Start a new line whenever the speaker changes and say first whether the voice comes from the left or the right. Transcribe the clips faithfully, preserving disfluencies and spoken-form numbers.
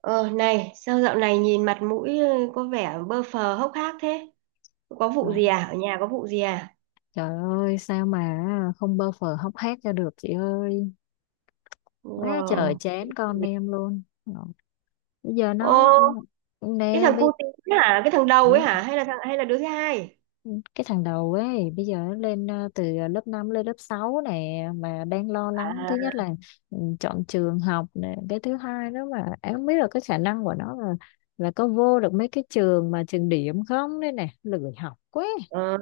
right: Ờ Này, sao dạo này nhìn mặt mũi ờ, có vẻ bơ phờ hốc hác thế? Có vụ
left: Đó.
right: gì à? Ở nhà có vụ gì à?
left: Trời ơi, sao mà không bơ phờ hóc hác cho được chị ơi, quá trời
right: Wow.
left: chán con em luôn. Đó, bây giờ
right: Ô,
left: nó
right: cái
left: nè
right: thằng
left: bây
right: cu tí hả? Cái thằng đầu ấy hả? Hay là thằng hay là đứa thứ hai?
left: cái thằng đầu ấy bây giờ nó lên ờ, từ lớp năm lên lớp sáu nè, mà đang lo lắng. Thứ
right: À,
left: nhất là ừ, chọn trường học nè, cái thứ hai đó mà em không biết là cái khả năng của nó là là có vô được mấy cái trường mà trường điểm không đây nè, lười học quá.
right: ờ.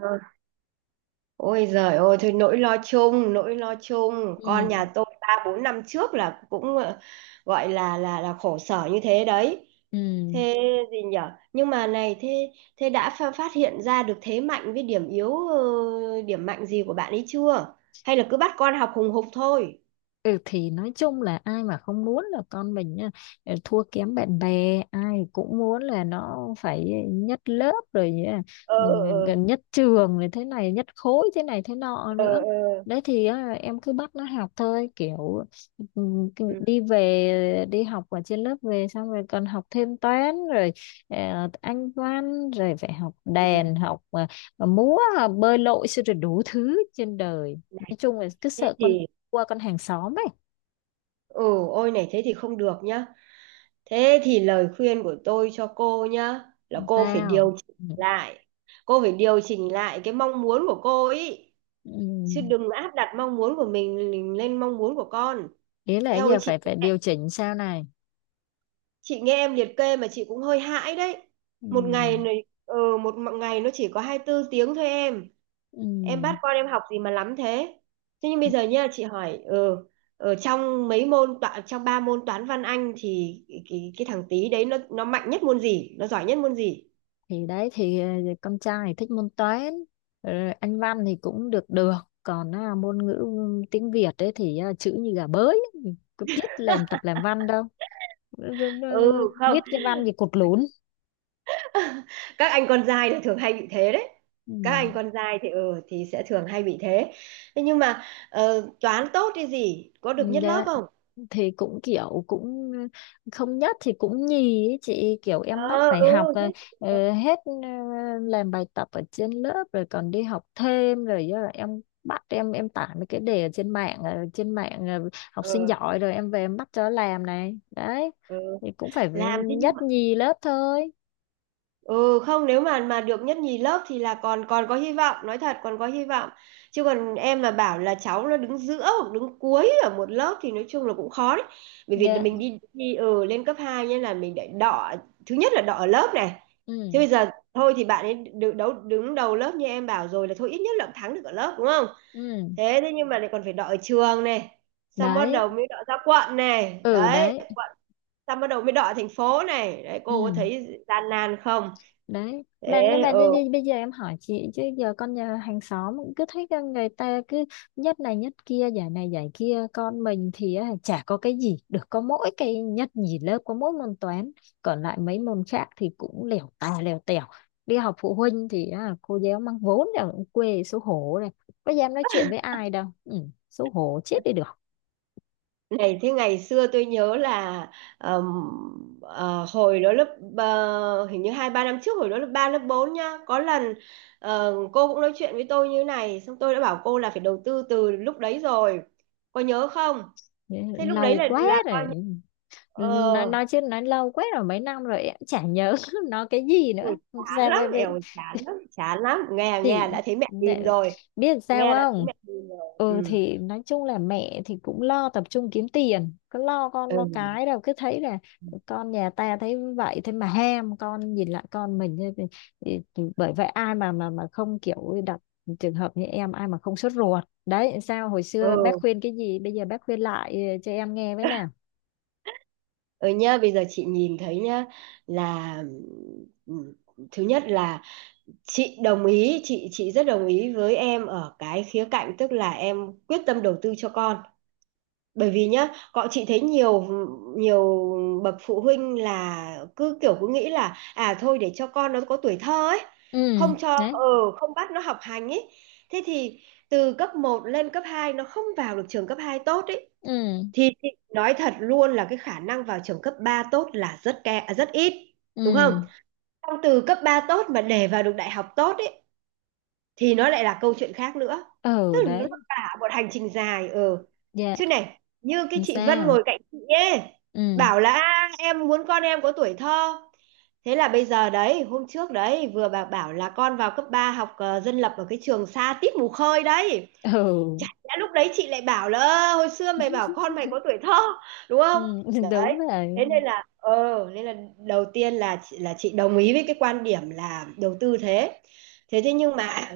right: Ôi giời ơi, thôi nỗi lo chung, nỗi lo chung.
left: Ừ.
right: Con nhà tôi ba bốn năm trước là cũng ờ, gọi là là là khổ sở như thế đấy.
left: Ừ.
right: Thế gì nhở? Nhưng mà này, thế thế đã pha- phát hiện ra được thế mạnh với điểm yếu, ờ, điểm mạnh gì của bạn ấy chưa? Hay là cứ bắt con học hùng hục thôi?
left: Ừ, thì nói chung là ai mà không muốn là con mình á, ờ, thua kém bạn bè, ai cũng muốn là nó phải nhất lớp rồi nhá, ừ,
right: Ờ
left: gần nhất trường rồi, thế này nhất khối thế này thế nọ
right: ờ
left: nữa.
right: ờ ờ.
left: Đấy thì á, em cứ bắt nó học thôi, kiểu ừ, cứ
right: Ừ,
left: đi về, đi học ở trên lớp về xong rồi còn học thêm toán rồi ờ, anh văn rồi phải học
right: ừ.
left: đàn, học ờ, múa, ờ, bơi lội, xong rồi đủ thứ trên đời.
right: Này
left: Nói chung là cứ
right: thế
left: sợ con
right: thì,
left: qua con hàng xóm ấy.
right: ừ, ôi này thế thì không được nhá. Thế thì lời khuyên của tôi cho cô nhá là
left: Không
right: cô phải
left: sao.
right: điều chỉnh
left: Ừ.
right: lại. Cô phải điều chỉnh lại cái mong muốn của cô ấy, chứ
left: Ừ.
right: đừng áp đặt mong muốn của mình lên mong muốn của con.
left: Ý là
right: Eo ơi
left: giờ
right: chị,
left: phải phải điều chỉnh sao này?
right: chị nghe em liệt kê mà chị cũng hơi hãi đấy.
left: Ừ.
right: Một ngày này ừ, Một ngày nó chỉ có hai tư tiếng thôi em.
left: Ừ.
right: Em bắt con em học gì mà lắm thế. Thế nhưng bây giờ nha chị hỏi ừ, ở trong mấy môn toán, trong ba môn toán văn anh thì cái, cái, cái thằng tí đấy nó nó mạnh nhất môn gì, nó giỏi nhất môn gì?
left: Thì đấy thì ờ, con trai thì thích môn toán, rồi anh văn thì cũng được được, còn à, môn ngữ ừ, tiếng Việt ấy thì à, chữ như gà bới, cứ biết làm tập làm văn đâu. Ừ, ừ,
right: Ừ
left: ừ,
right: không,
left: viết cái văn gì cột lún.
right: các anh con trai thì thường hay bị thế đấy.
left: Ừ.
right: Các anh con trai thì ừ thì sẽ thường hay bị thế. Thế nhưng mà ờ, toán tốt thì gì có
left: Ừ,
right: được nhất lớp
left: đấy.
right: không?
left: Thì cũng kiểu cũng không nhất thì cũng nhì ấy chị, kiểu em bắt
right: Ờ,
left: phải
right: ừ,
left: học
right: thế,
left: ờ, ờ, hết ờ, làm bài tập ở trên lớp rồi còn đi học thêm, rồi do là em bắt em em tải mấy cái đề ở trên mạng ờ, trên mạng ờ, học sinh
right: ừ,
left: giỏi, rồi em về em bắt cho làm này đấy,
right: ừ.
left: thì cũng phải
right: Làm thế nhưng mà
left: nhất nhì lớp thôi.
right: ừ không, nếu mà mà được nhất nhì lớp thì là còn còn có hy vọng, nói thật còn có hy vọng. Chứ còn em mà bảo là cháu nó đứng giữa hoặc đứng cuối ở một lớp thì nói chung là cũng khó đấy. Bởi vì
left: Dạ.
right: mình đi đi ừ, lên cấp hai nên là mình để đọ. Thứ nhất là đọ ở lớp này. Thế bây
left: Ừ.
right: giờ thôi thì bạn ấy đứng đấu đứng đầu lớp như em bảo rồi, là thôi ít nhất là cũng thắng được ở lớp, đúng không?
left: Ừ.
right: Thế thế nhưng mà lại còn phải đọ ở trường này, xong bắt
left: Đấy.
right: đầu mới đọ ra quận này
left: Ừ.
right: đấy,
left: Đấy.
right: xong bắt đầu mới đọ thành phố này đấy. Cô có
left: Ừ.
right: thấy gian nan không?
left: Đấy
right: Thế
left: mà nhưng mà đi,
right: ừ.
left: đi, bây giờ em hỏi chị chứ giờ con nhà hàng xóm cũng cứ thấy con người ta cứ nhất này nhất kia, giải này giải kia, con mình thì á, chả có cái gì được, có mỗi cái nhất nhì lớp, có mỗi môn toán, còn lại mấy môn khác thì cũng lèo tà lèo tèo. Đi học phụ huynh thì á, cô giáo mang vốn là cũng quê, xấu hổ này, có dám nói chuyện với ai đâu, ừ, xấu hổ chết đi được.
right: Này thế ngày xưa tôi nhớ là ờm, ờ, hồi đó lớp ờ, hình như hai ba năm trước, hồi đó lớp ba lớp bốn nhá, có lần ờ, cô cũng nói chuyện với tôi như này xong tôi đã bảo cô là phải đầu tư từ lúc đấy rồi, có nhớ không? Thế lúc đấy
left: Lâu
right: là
left: quá
right: là coi
left: rồi.
right: như
left: nói,
right: ờ.
left: nói chứ nói lâu quá rồi, mấy năm rồi em chả nhớ nó cái gì
right: Ôi,
left: nữa.
right: chán
left: Sao
right: lắm,
left: vậy
right: eo chán lắm chán lắm, nghe,
left: chị?
right: nghe đã thấy mẹ tìm
left: Để
right: rồi.
left: biết sao
right: Nghe đã thấy
left: không?
right: mẹ tìm rồi,
left: Ừ,
right: ừ
left: thì nói chung là mẹ thì cũng lo tập trung kiếm tiền, cứ lo con lo
right: ừ
left: cái đâu, cứ thấy là con nhà ta thấy vậy thế mà ham, con nhìn lại con mình thế thì, thì, thì bởi vậy ai mà mà mà không kiểu đặt trường hợp như em, ai mà không sốt ruột. Đấy, sao hồi xưa bác
right: ừ.
left: khuyên cái gì, bây giờ bác khuyên lại ờ, cho em nghe với nào.
right: Ừ nhá, bây giờ chị nhìn thấy nhá là ừ, thứ nhất là chị đồng ý, chị chị rất đồng ý với em ở cái khía cạnh, tức là em quyết tâm đầu tư cho con. Bởi vì nhá, bọn chị thấy nhiều nhiều bậc phụ huynh là cứ kiểu cứ nghĩ là, à thôi để cho con nó có tuổi thơ ấy,
left: Ừ.
right: không cho
left: Đấy.
right: ừ, không bắt nó học hành ấy. Thế thì từ cấp một lên cấp hai nó không vào được trường cấp hai tốt ấy,
left: Ừ.
right: thì, thì nói thật luôn là cái khả năng vào trường cấp ba tốt là rất ke, à, rất ít, đúng không?
left: Ừ.
right: Xong từ cấp ba tốt mà để vào được đại học tốt ấy thì nó lại là câu chuyện khác nữa, tức
left: Ừ.
right: là nó
left: Đấy.
right: cả một hành trình dài ừ.
left: Dạ.
right: Chứ này như cái
left: Làm
right: chị Vân
left: sao?
right: ngồi cạnh chị ấy
left: Ừ.
right: bảo là, "À, em muốn con em có tuổi thơ." Thế là bây giờ đấy, hôm trước đấy vừa bà bảo là con vào cấp ba học ờ, dân lập ở cái trường xa tít mù khơi đấy. Chả
left: Ừ.
right: lẽ lúc đấy chị lại bảo là, "Ơ, hồi xưa mày bảo con mày có tuổi thơ", đúng
left: Ừ,
right: không? Đấy,
left: đúng rồi.
right: thế nên là ờ, nên là đầu tiên là chị là chị đồng ý với cái quan điểm là đầu tư, thế thế thế nhưng mà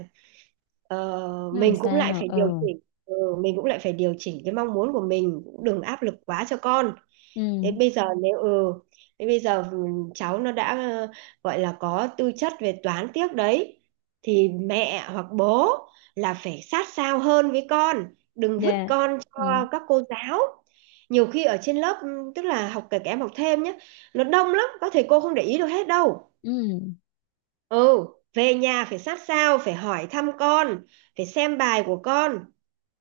right: ờ,
left: Nó làm
right: mình cũng lại
left: sao?
right: phải điều
left: Ừ.
right: chỉnh ừ, mình cũng lại phải điều chỉnh cái mong muốn của mình, cũng đừng áp lực quá cho con.
left: Ừ.
right: Thế bây giờ nếu ừ, thế bây giờ ừ, cháu nó đã ờ, gọi là có tư chất về toán tiếc đấy, thì mẹ hoặc bố là phải sát sao hơn với con, đừng vứt
left: Dạ.
right: con
left: Ừ.
right: cho các cô giáo. Nhiều khi ở trên lớp ừ, tức là học kể cả em học thêm nhé, nó đông lắm, các thầy cô không để ý được hết đâu
left: Ừ.
right: ừ. Về nhà phải sát sao, phải hỏi thăm con, phải xem bài của con,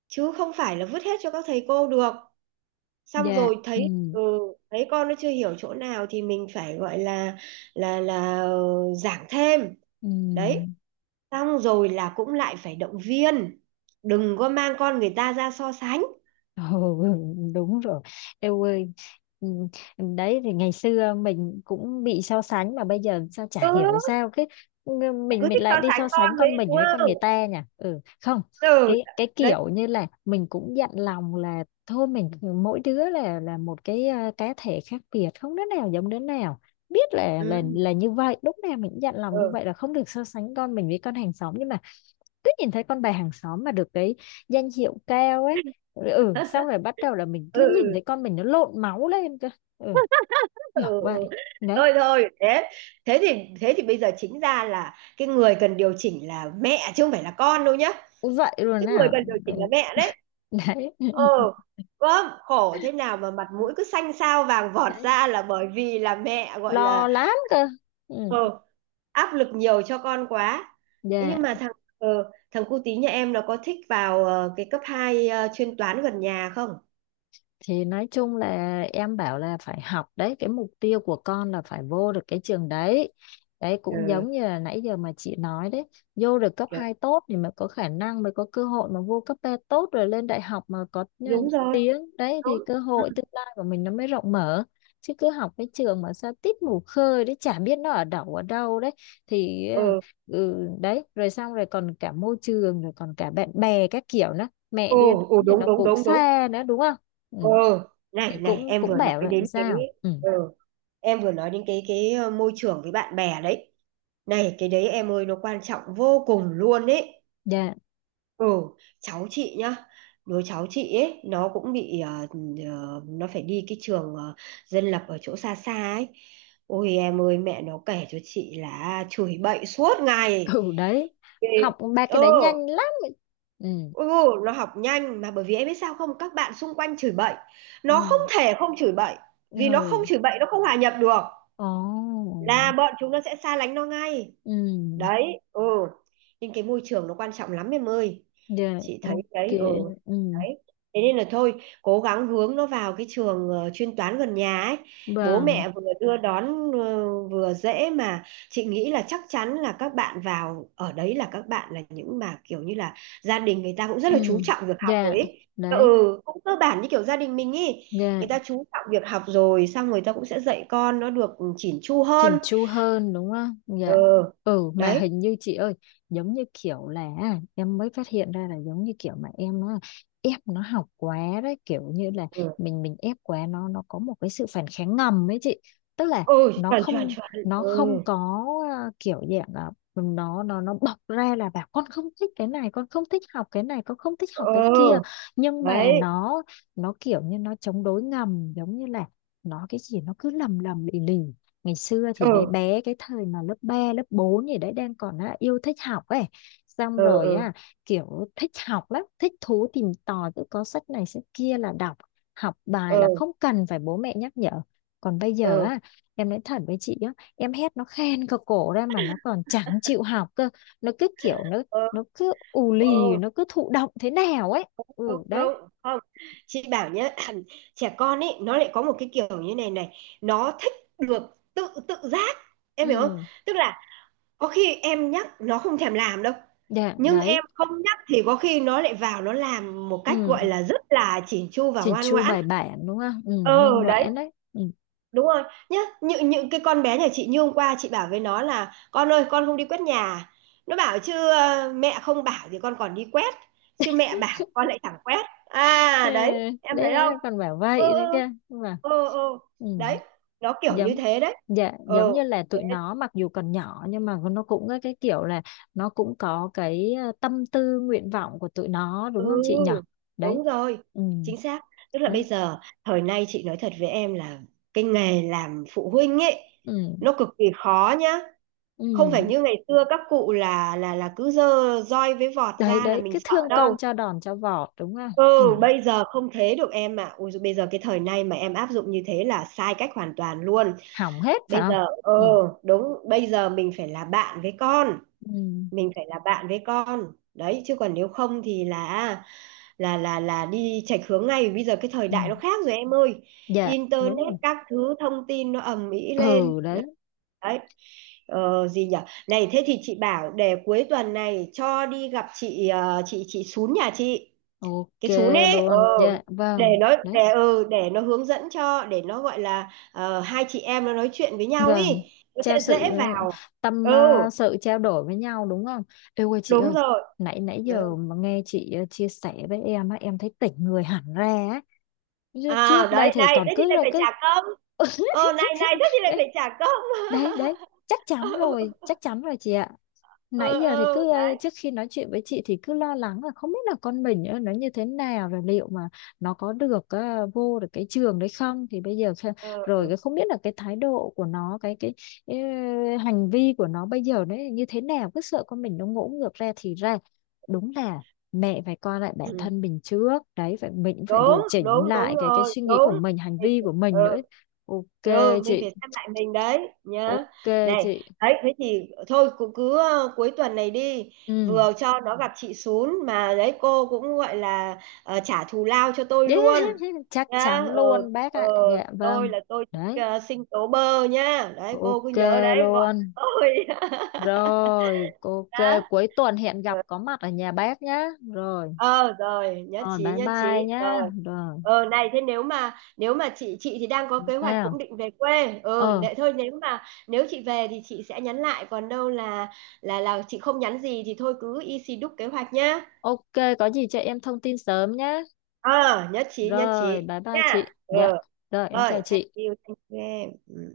right: chứ không phải là vứt hết cho các thầy cô được. Xong
left: Dạ.
right: rồi
left: Ừ.
right: thấy ừ, thấy con nó chưa hiểu chỗ nào thì mình phải gọi là là là ờ, giảng thêm đấy.
left: Ừ.
right: Xong rồi là cũng lại phải động viên, đừng có mang con người ta ra so sánh,
left: Ồ, đúng rồi em ơi. Ừ, đấy thì ngày xưa mình cũng bị so sánh, mà bây giờ sao
right: ừ,
left: chả hiểu sao cái ừ, mình
right: cứ
left: mình
right: thích so
left: lại đi
right: sánh
left: so sánh
right: con với,
left: con mình
right: đúng
left: với con người
right: không,
left: ta nhỉ. Ừ không,
right: ừ
left: cái cái
right: đấy
left: kiểu như là mình cũng dặn lòng là thôi mình mỗi đứa là là một cái ờ, cá thể khác biệt, không đứa nào giống đứa nào. Biết là là
right: ừ
left: là như vậy, lúc nào mình cũng dặn lòng như
right: ừ.
left: vậy là không được so sánh con mình với con hàng xóm, nhưng mà cứ nhìn thấy con bà hàng xóm mà được cái danh hiệu cao ấy, ừ, xong rồi bắt đầu là mình cứ
right: Ừ.
left: nhìn thấy con mình nó lộn máu lên cơ. Ừ,
right: Ừ,
left: kiểu vậy
right: ừ.
left: đấy.
right: Thôi thôi thế, thế thì thế thì bây giờ chính ra là cái người cần điều chỉnh là mẹ chứ không phải là con đâu nhá.
left: Vậy luôn
right: Cái người
left: à?
right: cần điều chỉnh là
left: Đấy.
right: mẹ đấy ờ. Có khổ thế nào mà mặt mũi cứ xanh xao vàng vọt
left: Đấy,
right: ra là bởi vì là mẹ gọi
left: lo
right: là
left: lắm cơ. Ừ.
right: ờ, áp lực nhiều cho con quá. Thế
left: Dạ,
right: nhưng mà thằng ừ, thằng cu tí nhà em nó có thích vào ờ, cái cấp hai ờ, chuyên toán gần nhà không?
left: thì nói chung là em bảo là phải học, đấy, cái mục tiêu của con là phải vô được cái trường đấy, đấy, cũng
right: Ừ,
left: giống như là nãy giờ mà chị nói đấy. Vô được cấp
right: dạ,
left: hai tốt thì mới có khả năng, mới có cơ hội mà vô cấp ba tốt, rồi lên đại học mà có ờ,
right: đúng rồi,
left: tiếng đấy, thì
right: đúng
left: cơ hội tương lai của mình nó mới rộng mở. Chứ cứ học cái trường mà sao tít mù khơi đấy, chả biết nó ở đâu ở đâu đấy thì ờ,
right: ừ.
left: ừ, đấy, rồi xong rồi còn cả môi trường rồi còn cả bạn bè các kiểu nữa, mẹ
right: Ồ,
left: đưa
right: ồ
left: đón thì
right: đúng
left: nó
right: đúng
left: cũng
right: đúng đúng
left: xa nữa đúng không? Ừ,
right: ừ. Này
left: thì
right: này
left: cũng
right: em
left: cũng
right: vừa
left: bảo
right: nói
left: là
right: đến cái
left: sao. Ừ.
right: ừ, em vừa nói đến cái cái ờ, môi trường với bạn bè đấy. Này cái đấy em ơi, nó quan trọng vô cùng luôn đấy
left: Dạ.
right: ừ. Cháu chị nhá, đứa cháu chị ấy nó cũng bị ờ, ờ, nó phải đi cái trường ờ, dân lập ở chỗ xa xa ấy. Ôi em ơi, mẹ nó kể cho chị là chửi bậy suốt ngày.
left: Ừ, đấy,
right: Ê,
left: học ba cái
right: ừ.
left: đấy nhanh lắm. Ừ.
right: Ừ, nó học nhanh mà, bởi vì em biết sao không, các bạn xung quanh chửi bậy, nó không
left: Ừ.
right: thể không chửi bậy, vì nó không
left: Ừ.
right: chửi bậy nó không hòa nhập được,
left: Ồ.
right: là bọn chúng nó sẽ xa lánh nó ngay
left: Ừ.
right: đấy ừ. Nên cái môi trường nó quan trọng lắm em ơi,
left: Dạ.
right: chị thấy
left: Ok.
right: đấy ừ
left: Ừ.
right: đấy. Thế nên là thôi cố gắng hướng nó vào cái trường ờ, chuyên toán gần nhà ấy, bố
left: Vâng.
right: mẹ vừa đưa đón ờ, vừa dễ mà. Chị nghĩ là chắc chắn là các bạn vào ở đấy là các bạn là những mà kiểu như là gia đình người ta cũng rất
left: Ừ.
right: là chú trọng việc học rồi
left: Dạ.
right: ấy
left: Đấy.
right: ừ, cũng cơ bản như kiểu gia đình mình ấy. Người
left: Dạ,
right: ta chú trọng việc học rồi xong người ta cũng sẽ dạy con nó được chỉn chu
left: chỉnh
right: hơn
left: chu hơn đúng không?
right: ừ
left: Dạ. Ừ mà
right: đấy
left: hình như chị ơi, giống như kiểu là em mới phát hiện ra là giống như kiểu mà em nó ép nó học quá đấy, kiểu như là
right: ừ.
left: mình mình ép quá, nó nó có một cái sự phản kháng ngầm ấy chị. Tức là
right: Ừ
left: nó
right: chuẩn chuẩn
left: không,
right: chuẩn,
left: nó
right: ừ
left: không có à, kiểu dạng là nó nó nó bộc ra là bảo con không thích cái này, con không thích học cái này, con không thích học cái kia,
right: ừ
left: nhưng mà
right: đấy,
left: nó nó kiểu như nó chống đối ngầm, giống như là nó cái gì nó cứ lầm lầm lì lì. Ngày xưa thì bé
right: ừ
left: bé, cái thời mà lớp ba lớp bốn gì đấy đang còn á, yêu thích học ấy, xong
right: ừ
left: rồi
right: ừ
left: á, kiểu thích học lắm, thích thú tìm tòi, cứ có sách này sách kia là đọc, học bài
right: ừ
left: là không cần phải bố mẹ nhắc nhở. Còn bây giờ
right: ừ
left: á, em nói thật với chị á, em hét nó khen cả cổ ra mà nó còn chẳng chịu học cơ. Nó cứ kiểu nó
right: ừ
left: nó cứ ù lì,
right: ừ
left: nó cứ thụ động thế nào ấy.
right: đúng
left: Ừ, đấy.
right: đúng không. Chị bảo nhá, trẻ con ấy nó lại có một cái kiểu như này này, nó thích được tự tự giác, em hiểu không?
left: Ừ.
right: Tức là có khi em nhắc nó không thèm làm đâu,
left: Dạ.
right: nhưng
left: Đấy.
right: em không nhắc thì có khi nó lại vào nó làm một cách gọi
left: Ừ,
right: là rất là chỉn chu và
left: chỉnh
right: ngoan
left: chu
right: ngoãn
left: bài bản đúng không, ừ, ngoan
right: ờ đấy.
left: ngoãn đấy. Ừ.
right: Đúng rồi nhá, những những cái con bé nhà chị như hôm qua chị bảo với nó là, con ơi con không đi quét nhà, nó bảo chứ ờ, mẹ không bảo thì con còn đi quét, chứ mẹ bảo con lại chẳng quét
left: Ừ,
right: à, đấy em
left: đấy,
right: thấy không,
left: đấy còn bảo
right: ừ
left: vậy
right: ừ
left: đấy kia mà.
right: ừ ừ
left: Ừ.
right: đấy. Nó kiểu như
left: Giống,
right: thế đấy
left: dạ, giống
right: ừ
left: như là
right: thế,
left: tụi nó mặc dù còn nhỏ nhưng mà nó cũng có cái kiểu là nó cũng có cái ờ, tâm tư nguyện vọng của tụi nó,
right: ừ
left: đúng không chị nhỉ? Đấy.
right: đúng rồi,
left: Ừ,
right: chính xác. Tức là
left: đấy.
right: bây giờ thời nay chị nói thật với em là cái nghề làm phụ huynh ấy
left: Ừ.
right: nó cực kỳ khó nhá.
left: Ừ.
right: Không phải như ngày xưa các cụ là là là cứ dơ roi với vọt
left: Đấy,
right: ra là
left: đấy,
right: mình
left: cứ
right: sợ
left: thương con
right: đâu
left: cho đòn cho vọt đúng không?
right: ừ.
left: Ừ.
right: Bây giờ không thế được em ạ, ui dồi, bây giờ cái thời nay mà em áp dụng như thế là sai cách hoàn toàn luôn.
left: Hỏng hết phải
right: Bây
left: không?
right: giờ ờ,
left: Ừ.
right: đúng, bây giờ mình phải là bạn với con,
left: Ừ.
right: mình phải là bạn với con đấy, chứ còn nếu không thì là là là là đi chệch hướng ngay. Bây giờ cái thời
left: Ừ.
right: đại nó khác rồi em ơi,
left: Dạ đúng
right: internet
left: rồi.
right: các thứ thông tin nó ầm ĩ lên
left: Ừ, đấy.
right: đấy. ờ, gì nhở, này thế thì chị bảo để cuối tuần này cho đi gặp chị ờ, chị chị Sún nhà chị,
left: Ok
right: cái Sún ấy ờ,
left: luôn. Dạ
right: để
left: vâng.
right: nó
left: Đấy,
right: để ừ, để nó hướng dẫn cho, để nó gọi là ờ, hai chị em nó nói chuyện với nhau ý,
left: Vâng,
right: nó
left: trao
right: sẽ
left: sự
right: dễ vào.
left: tâm,
right: Ừ
left: ờ, sự trao đổi với nhau đúng không? Ê ơi chị
right: đúng
left: ơi,
right: rồi.
left: nãy nãy giờ
right: Ừ.
left: mà nghe chị ờ, chia sẻ với em á, em thấy tỉnh người hẳn ra á. Chứ
right: À
left: trước đây
right: đấy
left: thì
right: này
left: còn
right: thế thì
left: cứ
right: lại
left: là
right: phải
left: cứ
right: trả công, ờ này này thế thì lại
left: đấy,
right: phải trả công.
left: đấy, đấy, chắc chắn
right: Ừ
left: rồi, chắc chắn rồi chị ạ. Nãy
right: ừ,
left: giờ thì
right: ừ,
left: cứ ờ,
right: đấy,
left: trước khi nói chuyện với chị thì cứ lo lắng là không biết là con mình ờ, nó như thế nào, rồi liệu mà nó có được ờ, vô được cái trường đấy không, thì bây giờ kh-,
right: ừ,
left: rồi
right: ừ.
left: cái không biết là cái thái độ của nó cái cái ờ, hành vi của nó bây giờ đấy như thế nào, cứ sợ con mình nó ngỗ ngược ra thì ra. Đúng là mẹ phải coi lại bản
right: Ừ.
left: thân mình trước đấy, phải mình cũng phải
right: Đúng
left: điều chỉnh
right: đúng
left: lại
right: đúng
left: cái cái
right: rồi
left: suy nghĩ của
right: đúng
left: mình, hành vi của mình nữa.
right: ừ.
left: Ok
right: Ừ, mình
left: chị,
right: phải xem lại mình đấy nhá.
left: ok
right: Này,
left: chị.
right: đấy thế thì thôi cũng cứ ờ, cuối tuần này đi,
left: Ừ.
right: vừa cho nó gặp chị Sún mà đấy cô cũng gọi là ờ, trả thù lao cho tôi luôn
left: Chắc chắn
right: nhá. Ừ,
left: luôn bác
right: ừ,
left: ạ. Dạ
right: tôi
left: vâng.
right: là tôi thích
left: Đấy,
right: ờ, sinh tố bơ nhá. Đấy cô cứ
left: ok
right: nhớ đấy gọi
left: luôn.
right: tôi.
left: Rồi, ok,
right: Đó.
left: cuối tuần hẹn gặp có mặt ở nhà bác nhá. Rồi,
right: Ờ rồi, nhất
left: rồi
right: trí
left: bye
right: nhất
left: bye
right: trí
left: nhá.
right: rồi.
left: Rồi,
right: Ờ này thế nếu mà nếu mà chị chị thì đang có kế hoạch cũng
left: nào.
right: định về quê ờ
left: Ờ,
right: nệ, thôi nếu mà nếu chị về thì chị sẽ nhắn lại, còn đâu là là là chị không nhắn gì thì thôi cứ y xì đúc kế hoạch nhá.
left: ok, có gì cho em thông tin sớm nhá.
right: Ờ, nhất trí nhất
left: Rồi,
right: trí
left: bye bye chị.
right: nha. Ờ
left: Dạ. Rồi, em
right: rồi,
left: chào
right: thank
left: chị.
right: you thank you em.